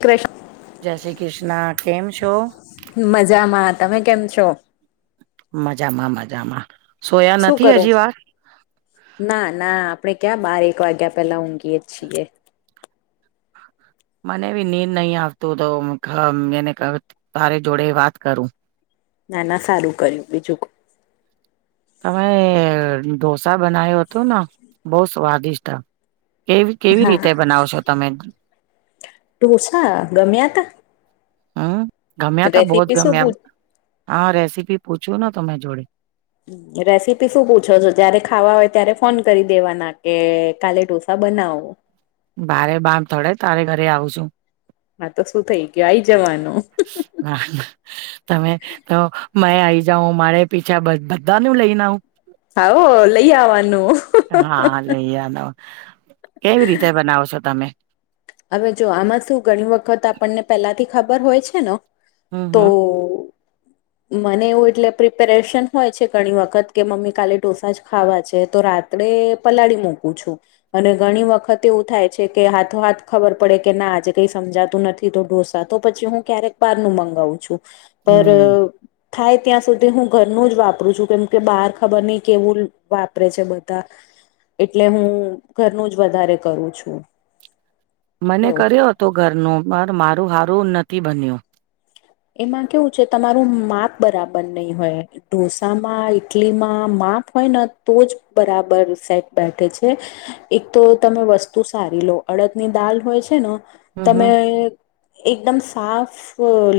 ક્રષ જય શ્રી કૃષ્ણ કેમ શો મજામાં તમે કેમ છો મજામાં મજામાં સોયા શું નથી કરો હજી છો વાર ના ના આપડણે ક્યાં બાર એક વાગ્યા પેલા ઊંઘીય છીએ મને બી નીર નહી આવતું તો એને તારી જોડે વાત કરું ના ના સારું કર્યું બીજું તમે ઢોસા બનાવ્યો હતો ને બહ સ્વાદિષ્ટ કેવી કેવી રીતે બનાવ છો તમે ટુંસા ગમ્યા ત હમ ગમ્યા તો બહ જ શું ગમ્યા પૂછ હા રેસીપી પૂછું ને તમે જોડે રેસીપી શું પૂછો છો જયારે ખાવા હોય ત્યારે ફોન કરી દેવાના કે કાલે ઢોસા બનાવો ભારે બામ થડે તારે ઘરે આવ છું હા તો શું થઇ ગયું આઈ જવાનું હા તમે તો મ આઈ જાાવ મારે પીછા બધા નું લઈને આવું હાો લઈ આવવાનું અ ન કેવી રીતે બનાવ છો તમે હવે જો આમાં શું ઘણી વખત આપણને પેલાથી ખબર હોય છે ને હમ હમ તો [inaudible] મને એવું એટલે પ્રિપેરેશન હોય છે ઘણી વખત કે મમ્મી કાલે ઢોસા જ ખાવા છે તો રાત આપ પલાળી મૂકું છું અને ઘણી વખત એવું થાય છે કે હાથો હાથ ખબર પડે કે ના આજે કઈ સમજાતું નથી તો ઢોસા તો પછી હું ક્યારેક બાર નું મંગાવું છું પર હમ્મ. થાય ત્યાં સુધી હું ઘરનું જ વાપરું છું કેમ કે બહાર ખબર નહી કેવું વાપરે છે બધા એટલે હું ઘરનું જ વધારે કરું છું. મને એવું કર્યો હતો ઘરનું મારું મારું હારું નથી બન્યું. એમાં કેવું છે તમારું માપ બરાબર નહી હોય. ઢોસામાં ઈટલી માં માપ હોય ને તો જ બરાબર સેટ બેઠે છે. એક તો તમે વસ્તુ સારી લો અડદની દાલ હોય છે ન. હમ્મ તમે હમ્મ. એકદમ સાફ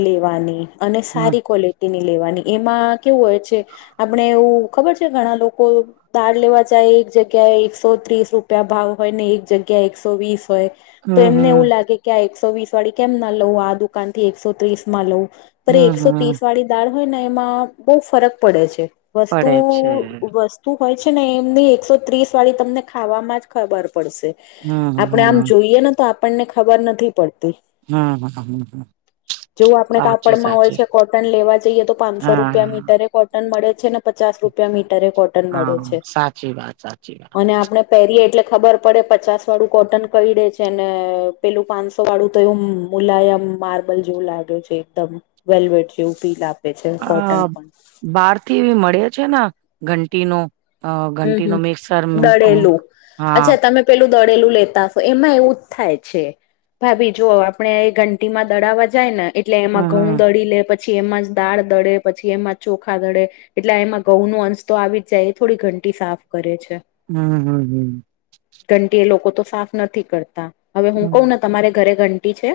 લેવાની અને સારી ક્વોલિટી તેની લેવાની એમાં કેવું હોય છે આપણે એવું ખબર છે ઘણા લોકો તાર લેવા જાય એક જગ્યાએ એકસો ત્રીસ રૂપિયા ભાવ હોય ને એક જગ્યા એકસો વીસ હોય. તો હમ્મ એમને હમ્મ એવું લાગે કે આ એકસો વીસ વાળી કેમ ના લઉ આ દુકાન થી એકસો ત્રીસ માં લઉું. પર હમ્મ હમ્મ એકસો હમ્મ. ત્રીસ વાળી દાળ હોય ને એમાં બહુ ફરક પડે છે. વસ્તુ પડે છે. વસ્ત. શું હોય છે ને એમની એકસો ત્રીસ વાળી તમને ખાવામાં જ ખબર પડશે. હમ્મ આપડે આમ હમ્મ જોઈએ ને તો આપણને ખબર નથી પડતી. હમ હમ હમ હ. જોવ આપડણે કાપડમાં હોય છે કોટન લેવા જઈએ તો પાંચસો હા રૂપિયા મીટરે કોટન મળે છે ને પચાસ રૂપિયા મીટરે કોટન મળે હા છે સાચી વાત સાચી વાત. અને આપણે પહેરીએ એટલે ખબર પડે પચાસ વાળું કોટન કેયળે છેને પેલું પાંચસો તો વાળું તો એવું મુલાયમ માર્બલ જેવું લાગ્યો છે એકદમ વેલ્વેટ જેવું પી લા. આ બહાર થી મળયા છે ને ઘંટીનો અ હમ ઘંટી નો હમ. મિક્સર દળેલું હા. અચ્છા તમે પેલું દળેલું લેતા હશો એમાં એવું જ થાય છે. ભાભી જો આપડણે એ ઘંટીમાં દડાવા જાય ને એટલે એમાં હમ્મ ઘઉં હમ્મ દળી લે પછી પછી એમાં જ દાળ દડે પછી એમાં ચોખા દડે એટલે એમાં ઘઉં નો અંશ તો આવી જ જાય એ થોડી ઘંટી સાફ કરે છે. હમ હમ હમ. ઘંટી એ લોકો તો સાફ નથી કરતા હવે હું કઉ હમ્મ. ને તમારે ઘરે ઘંટી છે.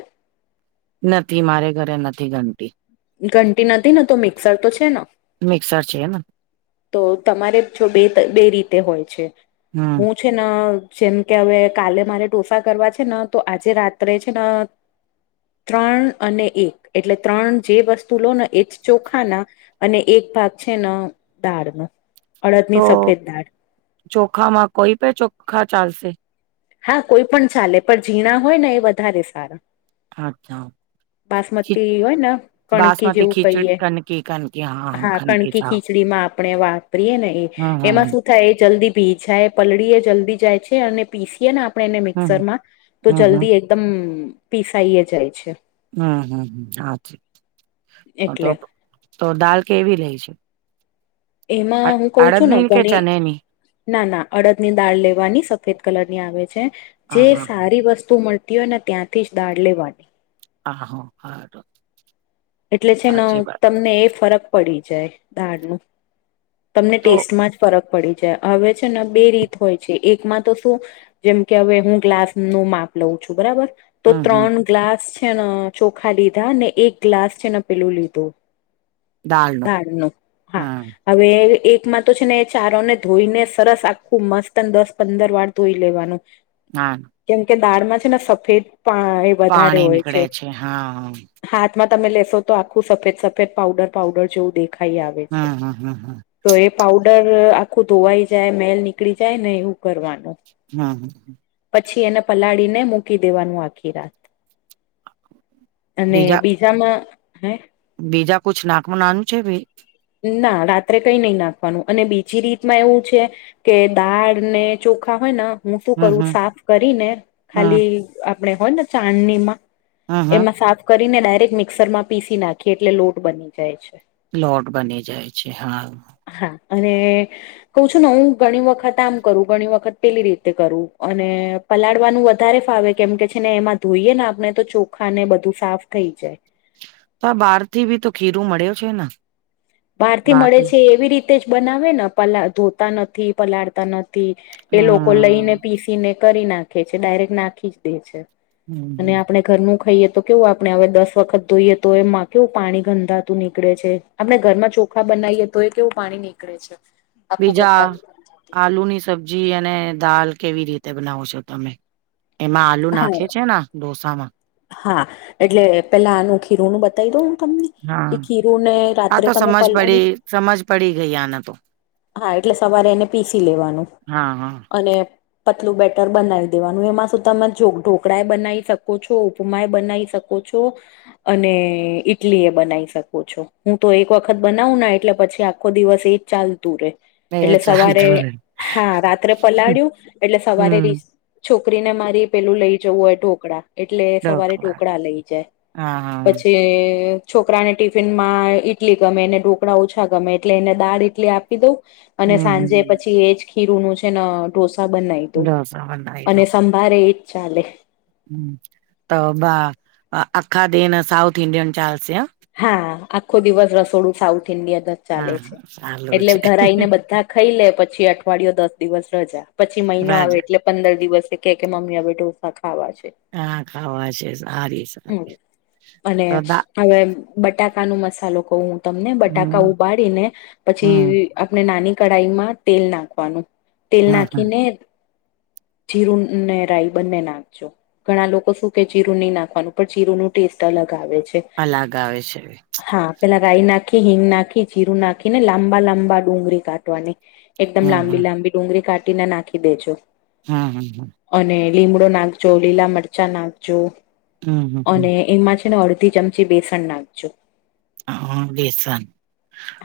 નથી મારે ઘરે નથી ઘંટી. ઘંટી નથી ને તો મિક્સર તો છે ન. મિક્સર છે એમ. તો તમારે જો બે બે રીતે હોય છે. હમ. હું છે ન જેમ કે હવે કાલે મારે ઢોસા કરવા છે ને તો આજે રાત્રે છે ન હ [inaudible] ત્રણ અને એક એટલે ત્રણ જે વસ્તુ લો ને એ જ ચોખાના અને એક ભાગ છે ન દાળ ન અડદ તો ની સફેદ દાળ ચોખામાં કોઈ પણે ચોખા ચાલશે હા કોઈ પણ ચાલે પણ ઝીણા હોય ને એ વધારે સારા અચ્છા. ખી બાસમતી હોય ને કણકી બાસમતી જેવું કહીએ ખીચડી કનકી કનકી હા કણકી કનકી ખીચ ચાવ ખીચડીમા આપણે વાપરીએ ને હે હમ એમાં હમ શું થાય જલ્દી ભીજાય પલળી એ જલ્દી જાય છે અને પીસીએ ને આપ આપણે એને હમ મિક્સરમાં તો હમ હમ જલ્દી એકદમ પીસાઈએ જાય છે. હમ હમ હાજ તો એટલે તો દાલ કેવી લે છે. એમાં અ હું કઉ છું ને અડદની કે ગણી ચનેની ના ના અડદની દાળ લેવાની સફેદ કલરની આવે છે જે હા હા સારી વસ્તુ મલ તી વો ને ત્યાથી જ દાળ લેવાની. હા હ હા તો. એટલે છે ને તમને એ ફરક પડી જાય દાળનુ તમને તો ટેસ્ટમાં જ ફરક પડી જાય હવે છે ને બે રીત હોય છે એકમાં તો શું જેમ કે હવે હું ગ્લાસનું માપ લઉ છું બરાબર. તો હમ હમ ત્રણ ગ્લાસ છે ન ચોખા લીધા ને એક ગ્લાસ છે ને પેલું લીધું. દાલ નું દાડનું હા. હમ હવે એકમાં તો છે ને એ ચારો ને ધોઈને સરસ આખું મસ્ત અને દસ પંદર વાર ધોઈ લેવાનું. હા. કેમ કે દાળમાં છે ને સફેદ પા વધારે પાણી હોય નીકળે છે હા હા. હાથમાં તમે લેશો તો આખું સફેદ સફેદ પાઉડર પાઉડર જેવું દે ખાઈ આવે છે. હમ હમ હમ હમ તો એ પઉડર આખું ધોવાઈ જાય મેલ નીકળી જાય ને એવું કરવાનું. હા. પછી એને પલાળીને મૂકી દેવાનું આખી રાત. અને બીજા બીજામાં હે. બીજા કુછ નાખમાં નાનું છે ભઈ? ના રાત્રે કઈ નઈ નાખવાનું અને બીજી રીતમાં એવું છે. કે દાળને ચોખા હોય ન. હું શું હમ કરું હમ સાફ કરીને હમ ખાલી આપણેે હોય ને ચાંનડીમાં હમ હમ એમાં સાફ કરીને ડાયરેક્ટ મિક્સરમાં પીસી નાખીએ એટલે લોટ બની જાય છે. લોટ બની જાય છે હા. હા, અને કોઉ છું નવુ ઘણી વખત આમ કરું ઘણી વખત પેલી રીતે કરું અને પલાળવાનું વધારે ફાવે કેમ કે છે ને એમાં ધોઈએ ને આપણે તો ચોખા ને બધું સાફ થઈ જાય. તા બારથી બી તો ખીરું મળ્યો છે ના. બારથી મળે છે એવી રીતે જ બનાવે ન પલા ધોતા નથી પલાળતા નથી. થી એ લોકો લઈને હમ પીસીને કરી નાખે છે ડાયરેક્ટ નાખી જ દે છે. હમ અને હમ આપણે ઘરનું ખાઈએ તો કેવું આપણે હવે દસ વખત ધોઈએ તો એમાં કેવું પાણી ગંધાતું નીકળે છે આપણે ઘરમાં ચોખા બનાયે તોયે કેવું પાણી નીકળે છે. આખું બીજા ગંધાતું ગંધાતું આલુની સબ્જી અને દાલ કેવી રીતે બનાવો છો તમે? એમાં આલુ હા નાખે છે ના ઢોસામાં? હા, એટલે પેલા આનું ખીરનું બ દઈ દઉ તમને એ હા ખીરુંને આ રાત્રે તો તમે સમજ પલાળી પડી સમજ પડી ગઈ આને તો હા, એટલે સવારે એને પીસી લેવાનું હા હા અને પતલું બેટર બનાવી દેવાનું એમાં શું તમે ઢોકળા એ બનાય શકો છો. તો ઉપમાય બનાય શકો છો. અને ઈટલી એ બનાય શકું છો હું તો એક વખત બનાવું ના એટલે પછી આખો દિવસ એ ચાલતુ રે. એ એટલે સવારે ચાલતું રે હા, રાત્રે પલાળ્યું એટલે સવારે રી છોકરીને મારી પેલું લઈ જવું હોય ઢોકળા. એટલે સવારે ઢોકળા લઈ જાય હા હા પછી છોકરાને ટિફિનમાં ઈટલી ગમે એને ઢોકળા ઓછા ગમે એટલે એને દાળ ઇટલી આપી દઉ. અને હમ સાંજે હમ પછી એજ ખીરુંનું છે ન ઢોસા બનાય દઉ ઢોસા બનાવી અને સમ મારે એજ ચાલે. ત બા આખા દેન સાઉથ ઇન્ડિયન ચાલશે હા. હા આખો દિવસ રસોડું સાઉથ ઇન્ડિયન જ ચાલે છે હા સારું એટલે છે ધરાઈ ને બધા ખાઈ લે પછી અઠવાડિયુ દસ દિવસ રજા પછી મહિનો રાજ આવે એટલે પંદર દિવસે કે કે મમ્મી હવે ઢોસા ખાવા છે. હા ખાવા છે સારી હમ સારી તો અને દા હવે બટાકા નો મસાલો કવું હું તમને બટાકા હમ ઉબાડીને હમ પછી આપણે નાની કઢાઈમાં તેલ નાખવાનું, તેલ હમ હમ નાખીને જીરું ને, રાઈ બંને નાખજો. ઘણા લોકો શું કે જીરૂ નહીં નાખવાનું, પણ જીરૂ નું ટેસ્ટ અલગ આવે. અલગ આવે છે. હા, પેલા રાય નાખી, હિંગ નાખી, જીરું નાખીને લાંબા લાંબા ડુંગળી કાઢવાની. એકદમ હમ હમ લાંબી-લાંબી ડુંગળી કાઢીને નાખી દેજો. હા. અને લીમડો નાખજો, લીલા મરચાં નાખજો. હમ હમ હમ અને એમાં છે ને, અડધી ચમચી બેસન નાખજો. હ, બેસન.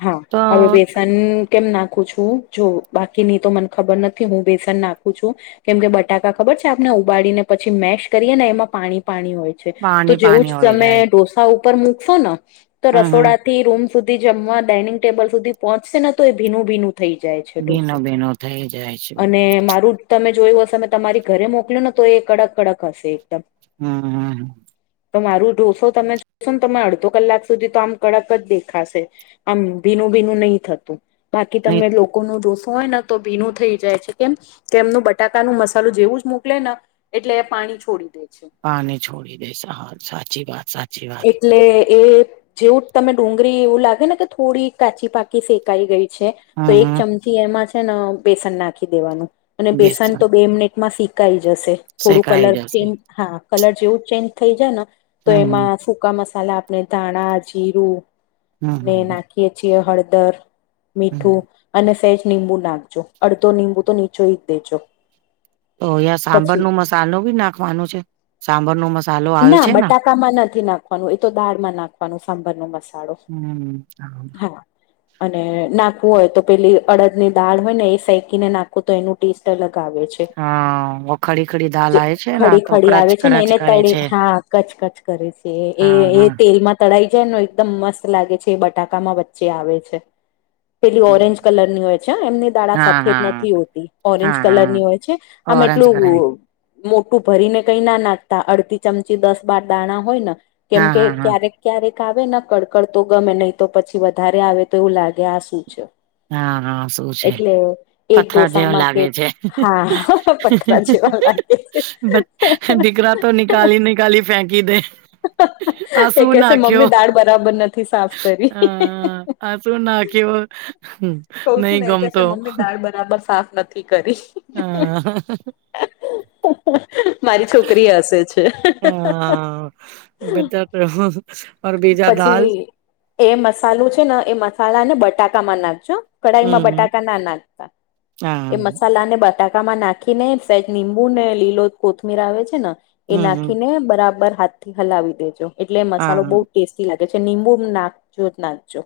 હા, તો હવે. ન કેમ નાખું છું, જો બાકીની તો મને ખબર નથી, હું બેસન નાખું છું. કેમ કે બટાકા ખબર છે, આપને ઉબાડીને પછી મેશ કરીએ ને એમાં પાણી પાણી તો પાણી જેવું જ પાણી હોય તમે જાય ઢોસા મુકશો ને, તો હમ હમ રસોડાથી રૂમ સુધી જમવા ડાઇનિંગ ટેબલ સુધી પહોંચશે ને, તો એ ભીનું ભીનું થઈ જાય છે, ભીનો ઢોસું ભીનો થઈ જાય છે અને મારું તમે જોયું હશે, અમે તમારી ઘરે મોકલ્યું ને, તો એ કડક કડક હશે એકદમ. હમ. તો મારું ઢોસો તમે જોશો ને, તમે અડધો કલાક સુધી તો આમ કડક જ દેખાશે. આમ ભીનું ભીનું નહીં થતું, બાકી નહી તમે લોકોનું ઢોસુ હોય ને, તો ભીનું થઈ જાય છે, કેમ કે એમનું બટાકાનું મસાલું જેવું જ મોકલે. એટલે એ પાણી છોડી દે. પાણી છોડી દે હાલ, સાચી વાત સાચી. વાત એટલે એ જેવું તને ડુંગળી એવું લાગે ને, કે થોડી કાચી પાકી શેકાઈ ગઈ છે, તો હમ એક હમ થી એમાં છે ને, બેસન નાખી દેવાનું અને બેસન તો બે મિનિટમાં શેકાઈ જશે. થોડું શેકાઈ કલર જશે ચેન્જ, હા, કલર જેવું ચેન્જ થઈ જાય ને, તો હમ એમાં સૂકા મસાલા આપણે ધાણા જીરું હમ ને હમ નાખીએ છીએ, હળદર હમ મીઠું અને સેજ નીબુ નાખજો, અડધો નીબુ તો નીચોઈ જ દેજો. તો અહીંયા સાંબર પછી નો મસાલો ભી નાખવાનું છે, સાંબર નો મસાલો આવે ના છે ને બટાકામાં નથી નાખવાનું, એ તો દાળમાં નાખવાનું સાંભર નો મસાલો. હા. અને નાખવું હોય, તો પેલી અડદ ની દાળ હોય ને, એ શેકીને નાખવું તો એનું ટેસ્ટ અલગ આવે છે. હા, વ ખડી ખડી દાલ જે આવે છે ને, ખડી તો ખડી કડચ આવે છે ને કડચ એને કરે તળી છે. હા, કચ કચ કરે છે, એ હા એ હા તેલમાં તળાઈ જાયને, એકદમ મસ્ત લાગે છે, એ બટાકામાં વચ્ચે આવે છે. પેલી ઓરેન્જ કલર ની હોય છે, એમની દાળા હા સફેદ હા નથી હોતી, ઓરેન્જ હા કલર ની હા હોય છે. આમ ઓરેન્જ એટલું કલર મોટું ભરીને કઈ ના નાખતા અડધી ચમચી દસ-બાર દાણા હોય ને. કેમ હા કે હા હા ક્યા ક્યારેક આવે ને કડકડ તો ગમે નહી, તો પછી વધારે આવે તો, એવું લાગે આ શું છે. હા, હા, શું છે? એટલે એક પથ્થર જેવો ઢોસામાં લાગે કે છે. હા પથરા જેવા લાગે છે. દીકરા તો નિકાલે ની ફેંકી દે. આ એ શું કેશે નાખ્યો? મમ્મી દાળ બરાબર નથી સાફ કરી. હમ. અજું નાખવા. કઉ છું ને, એ કે છે, મમ્મી, દાળ બરાબર સાફ નથી કરી. હા. મારી છોકરી હશે જ. હા, બધા. ઓર બીજા દાલ પછી એ મસાલું છે ને એ મસાલા ને બટાકામાં નાખજો કઢાઈ માં હમ બટાકા ના નાખતા એ હા મસાલા ને બા બટાકામાં નાખીને સાહેદ લીંબુ ને લીલો કોથમીર આવે છે ને એ હમ હમ. નાખીને બરાબર હાથથી હલાવી દેજો એટલે મસાલો હા બહુ ટેી લાગે છેંબુ નાખજો જ નાખજો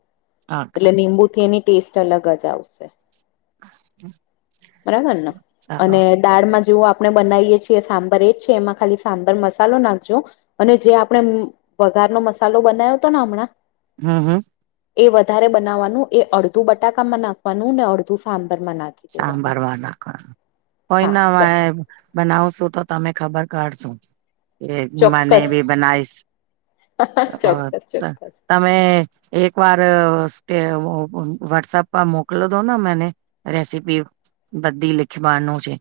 એટલે આખા લીંબુ થી એની ટેસ્ટ અલગ જ આવશે બરાબર ને ચાલો અને દાળમાં જેવ આપણે બનાવીએ છીએ સાંબર એ જ છે એમાં ખાલી સાંબર મસાલો નાખજો અને જે આપણે વઘારનોો મસાલો બનાવ્યો હતો ને હમણાં હમ હમ એ વધારે બનાવવાનું એ અડધું બટાકામાં નાખવાનું ને અડધું સાંભર માં નાખ સાંભર વા નાખ હા કોઈના વા બસ બનાવશો તો તમે ખબર કાઢશો એ મને ચોક્કસ ભી બનાઈ ચોક્કસ ચોક્કસ તમે એક વાર સ વોટ્સઅપ પર મોકલો દો ને મને રેસીપી બધી લીખવાનું છે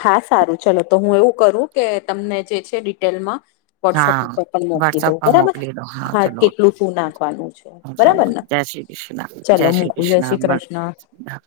હા સારું ચલો તો હું એવું કરું કે તમને જે છે ડિટેલમાં વોટસઅપ હા ઉપર પણ મુકી દઉ વોટ્સઅપ પર બરાબર મોકલી દો હા ચલો કેટલું શું નાખવાનું છે ચલો બરાબર ને જય શ્રી કૃષ્ણ ચલો મૂકું જ શ્રી કૃષ્ણ હ [unintelligible]